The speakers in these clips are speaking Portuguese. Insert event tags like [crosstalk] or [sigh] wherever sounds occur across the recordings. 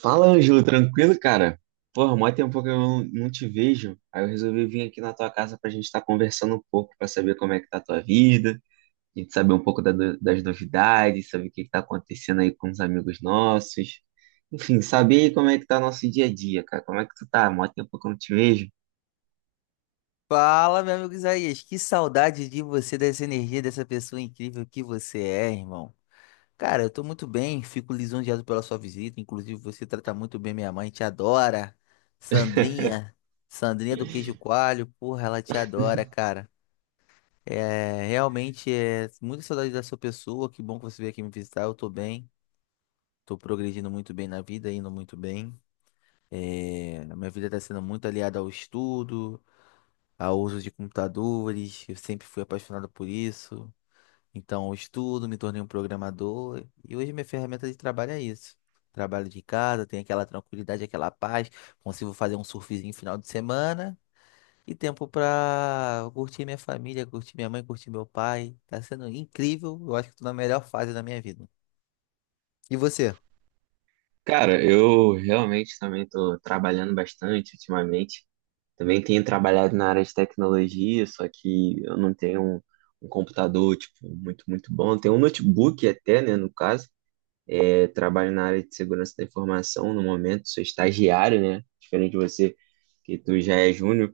Fala, Ângelo, tranquilo, cara? Porra, mó tempo que eu não te vejo. Aí eu resolvi vir aqui na tua casa pra gente estar conversando um pouco, pra saber como é que tá a tua vida, a gente saber um pouco da no- das novidades, saber o que que tá acontecendo aí com os amigos nossos. Enfim, saber aí como é que tá nosso dia a dia, cara. Como é que tu tá? Mó tempo que eu não te vejo. Fala, meu amigo Isaías, que saudade de você, dessa energia, dessa pessoa incrível que você é, irmão. Cara, eu tô muito bem, fico lisonjeado pela sua visita, inclusive você trata muito bem minha mãe, te adora. Sandrinha, Sandrinha do Queijo Coalho, porra, ela te adora, cara. É, realmente é muita saudade da sua pessoa, que bom que você veio aqui me visitar, eu tô bem. Tô progredindo muito bem na vida, indo muito bem. É, a minha vida tá sendo muito aliada ao estudo ao uso de computadores, eu sempre fui apaixonado por isso. Então, eu estudo, me tornei um programador e hoje minha ferramenta de trabalho é isso. Trabalho de casa, tenho aquela tranquilidade, aquela paz, consigo fazer um surfzinho final de semana e tempo para curtir minha família, curtir minha mãe, curtir meu pai. Tá sendo incrível, eu acho que tô na melhor fase da minha vida. E você? Cara, eu realmente também tô trabalhando bastante ultimamente. Também tenho trabalhado na área de tecnologia, só que eu não tenho um computador, tipo, muito bom. Tenho um notebook até, né, no caso. É, trabalho na área de segurança da informação no momento, sou estagiário, né? Diferente de você, que tu já é júnior.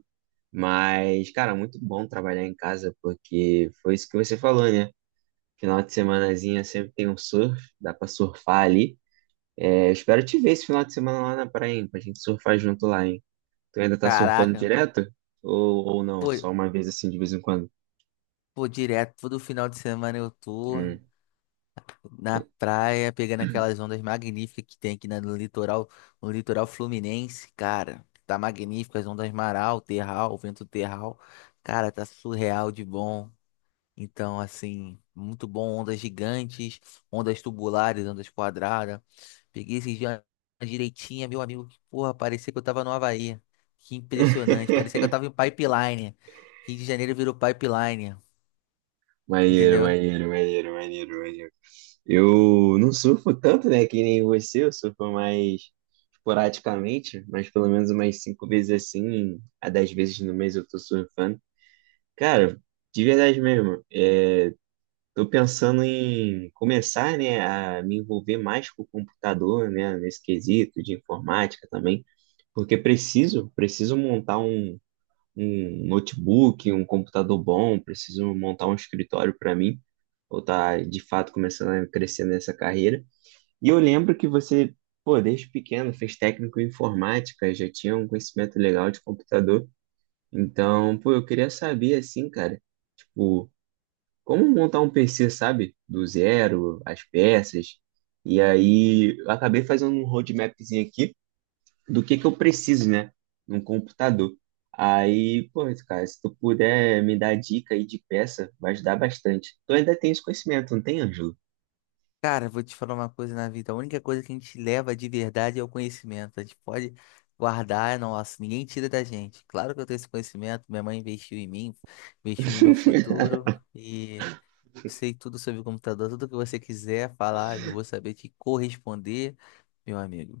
Mas, cara, muito bom trabalhar em casa, porque foi isso que você falou, né? Final de semanazinha sempre tem um surf, dá pra surfar ali. É, eu espero te ver esse final de semana lá na praia, hein, pra gente surfar junto lá, hein? Tu ainda tá surfando Caraca, direto? Ou não? pô, Só uma vez assim, de vez em quando? pô, direto, todo final de semana eu tô Hum. na praia, pegando aquelas ondas magníficas que tem aqui no litoral, no litoral fluminense, cara. Tá magnífico, as ondas maral, terral, vento terral. Cara, tá surreal de bom. Então, assim, muito bom, ondas gigantes, ondas tubulares, ondas quadradas. Peguei esses dias uma direitinha, meu amigo, que porra, parecia que eu tava no Havaí. Que impressionante, parecia que eu [laughs] tava em pipeline. Rio de Janeiro virou pipeline, Maneiro, entendeu? maneiro, maneiro, maneiro, maneiro. Eu não surfo tanto, né? Que nem você, eu surfo mais esporadicamente, mas pelo menos umas cinco vezes assim, a dez vezes no mês eu tô surfando. Cara, de verdade mesmo, é, estou pensando em começar, né, a me envolver mais com o computador, né, nesse quesito de informática também, porque preciso montar um notebook, um computador bom, preciso montar um escritório para mim, ou tá de fato começando a crescer nessa carreira. E eu lembro que você, pô, desde pequeno fez técnico em informática, já tinha um conhecimento legal de computador. Então, pô, eu queria saber assim, cara, tipo, como montar um PC, sabe? Do zero, as peças. E aí eu acabei fazendo um roadmapzinho aqui do que eu preciso, né? Num computador. Aí, pô, cara, se tu puder me dar dica aí de peça, vai ajudar bastante. Tu ainda tem esse conhecimento, não tem, Ângelo? Cara, vou te falar uma coisa na vida. A única coisa que a gente leva de verdade é o conhecimento. A gente pode guardar, nossa, ninguém tira da gente. Claro que eu tenho esse conhecimento, minha mãe investiu em mim, investiu no meu futuro e eu sei tudo sobre o computador, tudo que você quiser falar, eu vou saber te corresponder, meu amigo.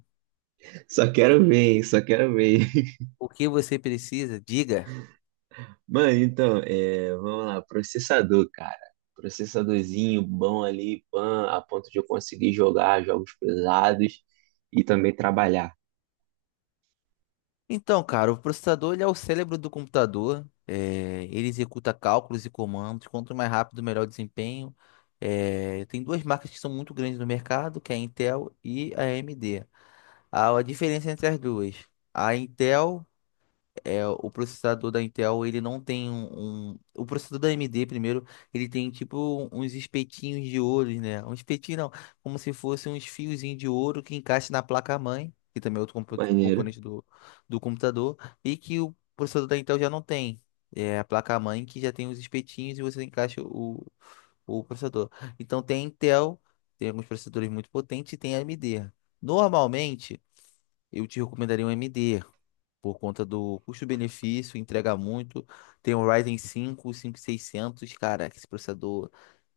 [laughs] Só Que- quero ver, hein? Só quero ver. [laughs] O que você precisa, diga. Mano, então, é, vamos lá, processador, cara. Processadorzinho bom ali, pan, a ponto de eu conseguir jogar jogos pesados e também trabalhar. Então, cara, o processador ele é o cérebro do computador. É, ele executa cálculos e comandos. Quanto mais rápido, melhor o desempenho. É, tem duas marcas que são muito grandes no mercado, que é a Intel e a AMD. A diferença entre as duas, a Intel é, o processador da Intel, ele não tem O processador da AMD, primeiro, ele tem tipo uns espetinhos de ouro, né? Um espetinho não, como se fosse uns fiozinhos de ouro que encaixa na placa-mãe, que também é outro Maneiro. componente do computador, e que o processador da Intel já não tem. É a placa-mãe que já tem os espetinhos e você encaixa o processador. Então tem a Intel, tem alguns processadores muito potentes e tem a AMD. Normalmente eu te recomendaria um MD, por conta do custo-benefício, entrega muito. Tem o Ryzen 5, seiscentos, cara, esse processador,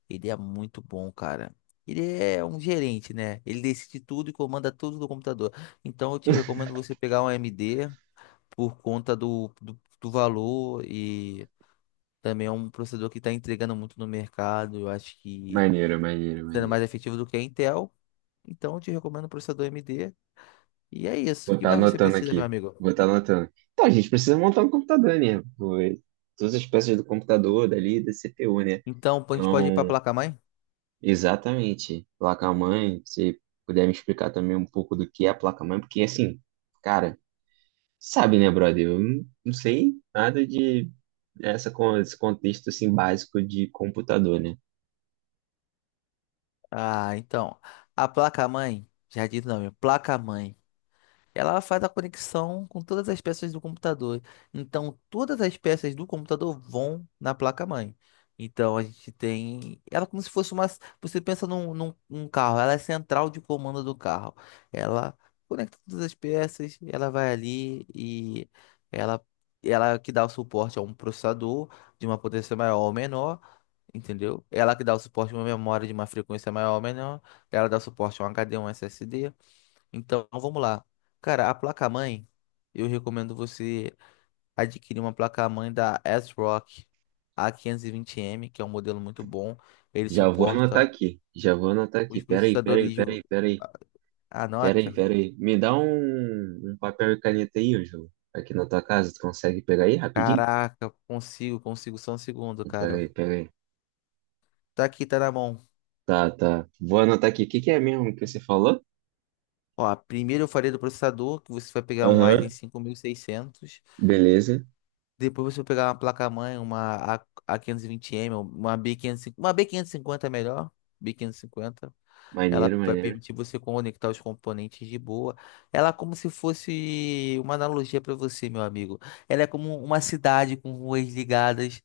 ele é muito bom, cara. Ele é um gerente, né? Ele decide tudo e comanda tudo do computador. Então eu te [laughs] recomendo você pegar um AMD por conta do valor e também é um processador que está entregando muito no mercado. Eu acho que Maneiro, maneiro, sendo maneiro. mais efetivo do que a Intel. Então eu te recomendo o processador AMD. E é isso. Vou O que estar mais você anotando precisa, meu aqui. amigo? Vou estar anotando. Então, a gente precisa montar um computador, né? Pô, todas as peças do computador, dali, da CPU, né? Então, a gente pode ir para a Então, placa-mãe? exatamente. Placa-mãe, se puder me explicar também um pouco do que é a placa-mãe, porque assim, cara, sabe, né, brother? Eu não sei nada de esse contexto assim básico de computador, né? Ah, então. A placa-mãe, já disse o nome, placa-mãe. Ela faz a conexão com todas as peças do computador. Então, todas as peças do computador vão na placa-mãe. Então, a gente tem. Ela é como se fosse uma. Você pensa num carro, ela é a central de comando do carro. Ela conecta todas as peças, ela vai ali e ela, ela é que dá o suporte a um processador de uma potência maior ou menor. Entendeu? Ela que dá o suporte a uma memória de uma frequência maior ou menor. Ela dá o suporte a um HD, um SSD. Então, vamos lá. Cara, a placa-mãe, eu recomendo você adquirir uma placa-mãe da ASRock A520M, que é um modelo muito bom. Ele Já vou anotar suporta aqui. Já vou anotar aqui. os Peraí, processadores. peraí, peraí, peraí. Peraí, Anota. peraí. Me dá um papel e caneta aí, Ângelo. Aqui na tua casa, tu consegue pegar aí rapidinho? Caraca, consigo só um segundo, cara. Peraí, peraí. Tá aqui, tá na mão. Tá, tá. Vou anotar aqui. O que que é mesmo que você falou? Ó, primeiro eu falei do processador, que você vai pegar um Ryzen Aham. 5600. Beleza. Depois você pegar uma placa-mãe, uma A520M, uma B550, uma b quinhentos e cinquenta é melhor, b quinhentos e cinquenta. Ela Maneiro, vai maneiro. permitir você conectar os componentes de boa. Ela é como se fosse uma analogia para você, meu amigo. Ela é como uma cidade com ruas ligadas,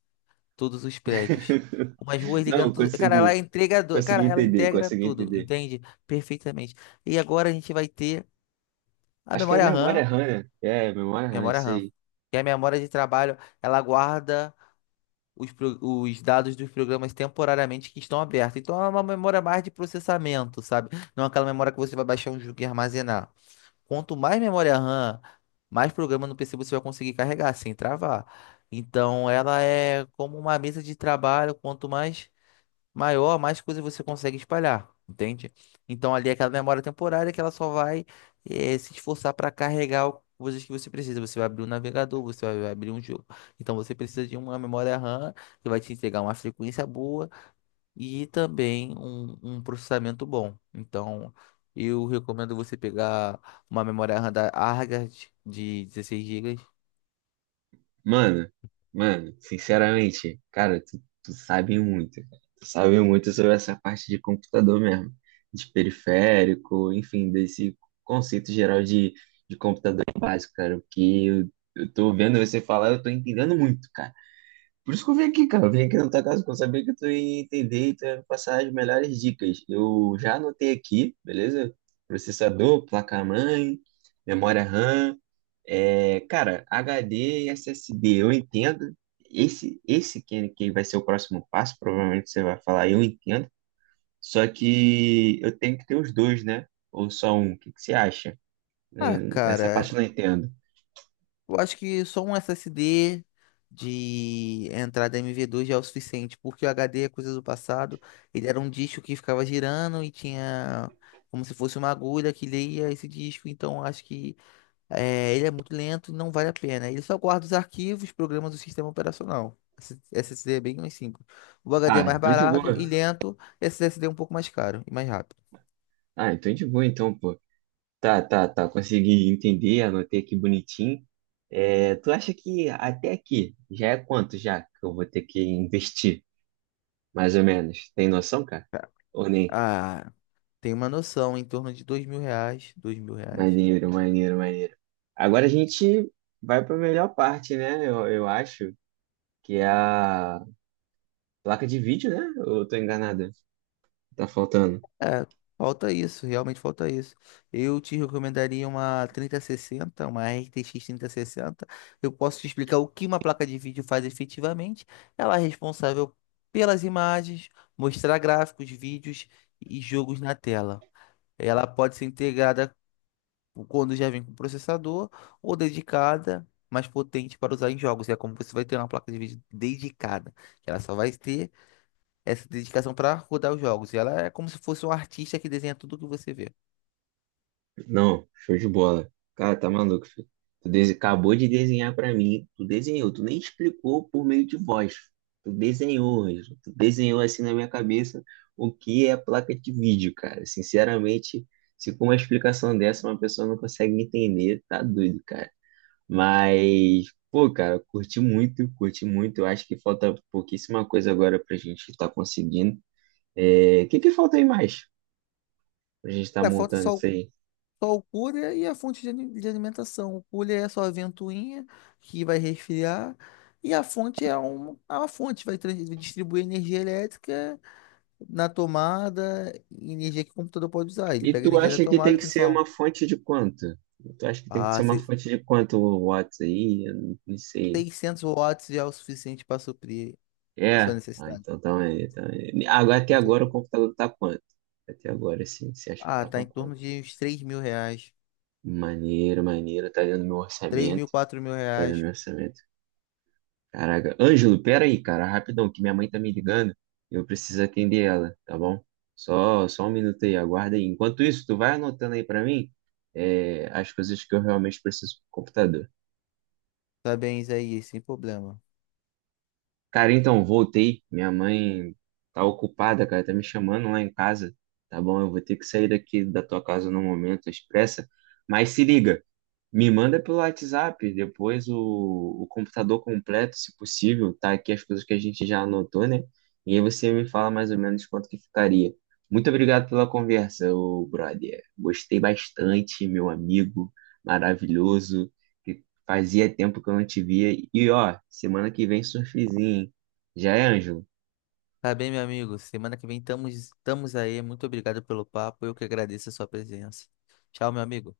todos os prédios. [laughs] Umas ruas ligando Não, tudo. Cara, ela é consegui. entregador. Cara, Consegui ela entender, integra consegui tudo, entender. entende? Perfeitamente. E agora a gente vai ter a Acho que é memória memória RAM, RAM, né? É, memória RAM, memória isso RAM, aí. que é a memória de trabalho. Ela guarda os dados dos programas temporariamente que estão abertos. Então é uma memória mais de processamento, sabe? Não é aquela memória que você vai baixar um jogo e armazenar. Quanto mais memória RAM, mais programa no PC você vai conseguir carregar sem travar. Então ela é como uma mesa de trabalho, quanto mais maior, mais coisas você consegue espalhar, entende? Então ali é aquela memória temporária que ela só vai se esforçar para carregar coisas que você precisa. Você vai abrir um navegador, você vai abrir um jogo. Então você precisa de uma memória RAM que vai te entregar uma frequência boa e também um processamento bom. Então eu recomendo você pegar uma memória RAM da Argand de 16 gigas. Mano, mano, sinceramente, cara, tu sabe muito, cara. Tu sabe muito sobre essa parte de computador mesmo, de periférico, enfim, desse conceito geral de computador básico, cara, o que eu tô vendo você falar, eu tô entendendo muito, cara. Por isso que eu vim aqui, cara, eu vim aqui na tua casa, porque eu sabia que tu ia entender e tu ia me passar as melhores dicas. Eu já anotei aqui, beleza? Processador, placa-mãe, memória RAM, é, cara, HD e SSD, eu entendo. Esse, esse que vai ser o próximo passo, provavelmente você vai falar, eu entendo. Só que eu tenho que ter os dois, né? Ou só um. O que você acha? Ah, Eh, essa cara, parte eu não entendo. eu acho que só um SSD de entrada MV2 já é o suficiente, porque o HD é coisa do passado. Ele era um disco que ficava girando e tinha como se fosse uma agulha que lia esse disco. Então acho que ele é muito lento e não vale a pena. Ele só guarda os arquivos, programas do sistema operacional. Esse SSD é bem mais simples. O HD Ah, é mais então de barato e boa. lento. Esse SSD é um pouco mais caro e mais rápido. Ah, então de boa, então, pô. Tá, tá, tá. Consegui entender, anotei aqui bonitinho. É, tu acha que até aqui já é quanto já que eu vou ter que investir, mais ou menos? Tem noção, cara? Ou nem? Ah, tem uma noção em torno de R$ 2.000, R$ 2.000. Maneiro, maneiro, maneiro. Agora a gente vai para a melhor parte, né? Eu acho que é a placa de vídeo, né? Ou eu tô enganado? Tá faltando. É, falta isso, realmente falta isso. Eu te recomendaria uma 3060, uma RTX 3060. Eu posso te explicar o que uma placa de vídeo faz efetivamente. Ela é responsável pelas imagens, mostrar gráficos, vídeos e jogos na tela. Ela pode ser integrada quando já vem com processador ou dedicada, mais potente para usar em jogos. É como você vai ter uma placa de vídeo dedicada, que ela só vai ter essa dedicação para rodar os jogos. E ela é como se fosse um artista que desenha tudo que você vê. Não, show de bola. Cara, tá maluco, filho. Acabou de desenhar para mim. Tu desenhou, tu nem explicou por meio de voz. Tu desenhou, Ângelo. Tu desenhou assim na minha cabeça o que é placa de vídeo, cara. Sinceramente, se com uma explicação dessa uma pessoa não consegue entender, tá doido, cara. Mas, pô, cara, curti muito, curti muito. Eu acho que falta pouquíssima coisa agora pra gente estar conseguindo. É, o que que falta aí mais pra gente estar Cara, falta montando só, isso aí? só o cooler e a fonte de alimentação. O cooler é a sua ventoinha que vai resfriar. E a fonte é uma fonte, vai distribuir energia elétrica na tomada, energia que o computador pode usar. Ele E pega a tu energia da acha que tem tomada e que ser transforma. uma fonte de quanto? Tu acha que tem que Ah, ser uma fonte de quanto o Watts aí? Eu não sei. 600 watts já é o suficiente para suprir sua É? Ah, necessidade. então tá aí, então aí. Agora, até Com agora o certeza. computador tá quanto? Até agora, sim. Você acha que Ah, tá tá pra em torno quanto? de uns R$ 3.000. Maneiro, maneiro. Tá dentro do meu 3.000, orçamento. quatro mil Tá dentro do reais. meu orçamento. Caraca. Ângelo, pera aí, cara, rapidão, que minha mãe tá me ligando. E eu preciso atender ela, tá bom? Só um minuto aí, aguarda aí. Enquanto isso, tu vai anotando aí pra mim, é, as coisas que eu realmente preciso pro computador. Tá bem, Isaías, sem problema. Cara, então, voltei. Minha mãe tá ocupada, cara, tá me chamando lá em casa, tá bom? Eu vou ter que sair daqui da tua casa no momento, expressa. Mas se liga. Me manda pelo WhatsApp depois o computador completo, se possível, tá aqui as coisas que a gente já anotou, né? E aí você me fala mais ou menos quanto que ficaria. Muito obrigado pela conversa, ô brother. Gostei bastante, meu amigo maravilhoso, que fazia tempo que eu não te via. E ó, semana que vem surfzinho, hein? Já é, Ângelo? Tá bem, meu amigo. Semana que vem estamos aí. Muito obrigado pelo papo. Eu que agradeço a sua presença. Tchau, meu amigo.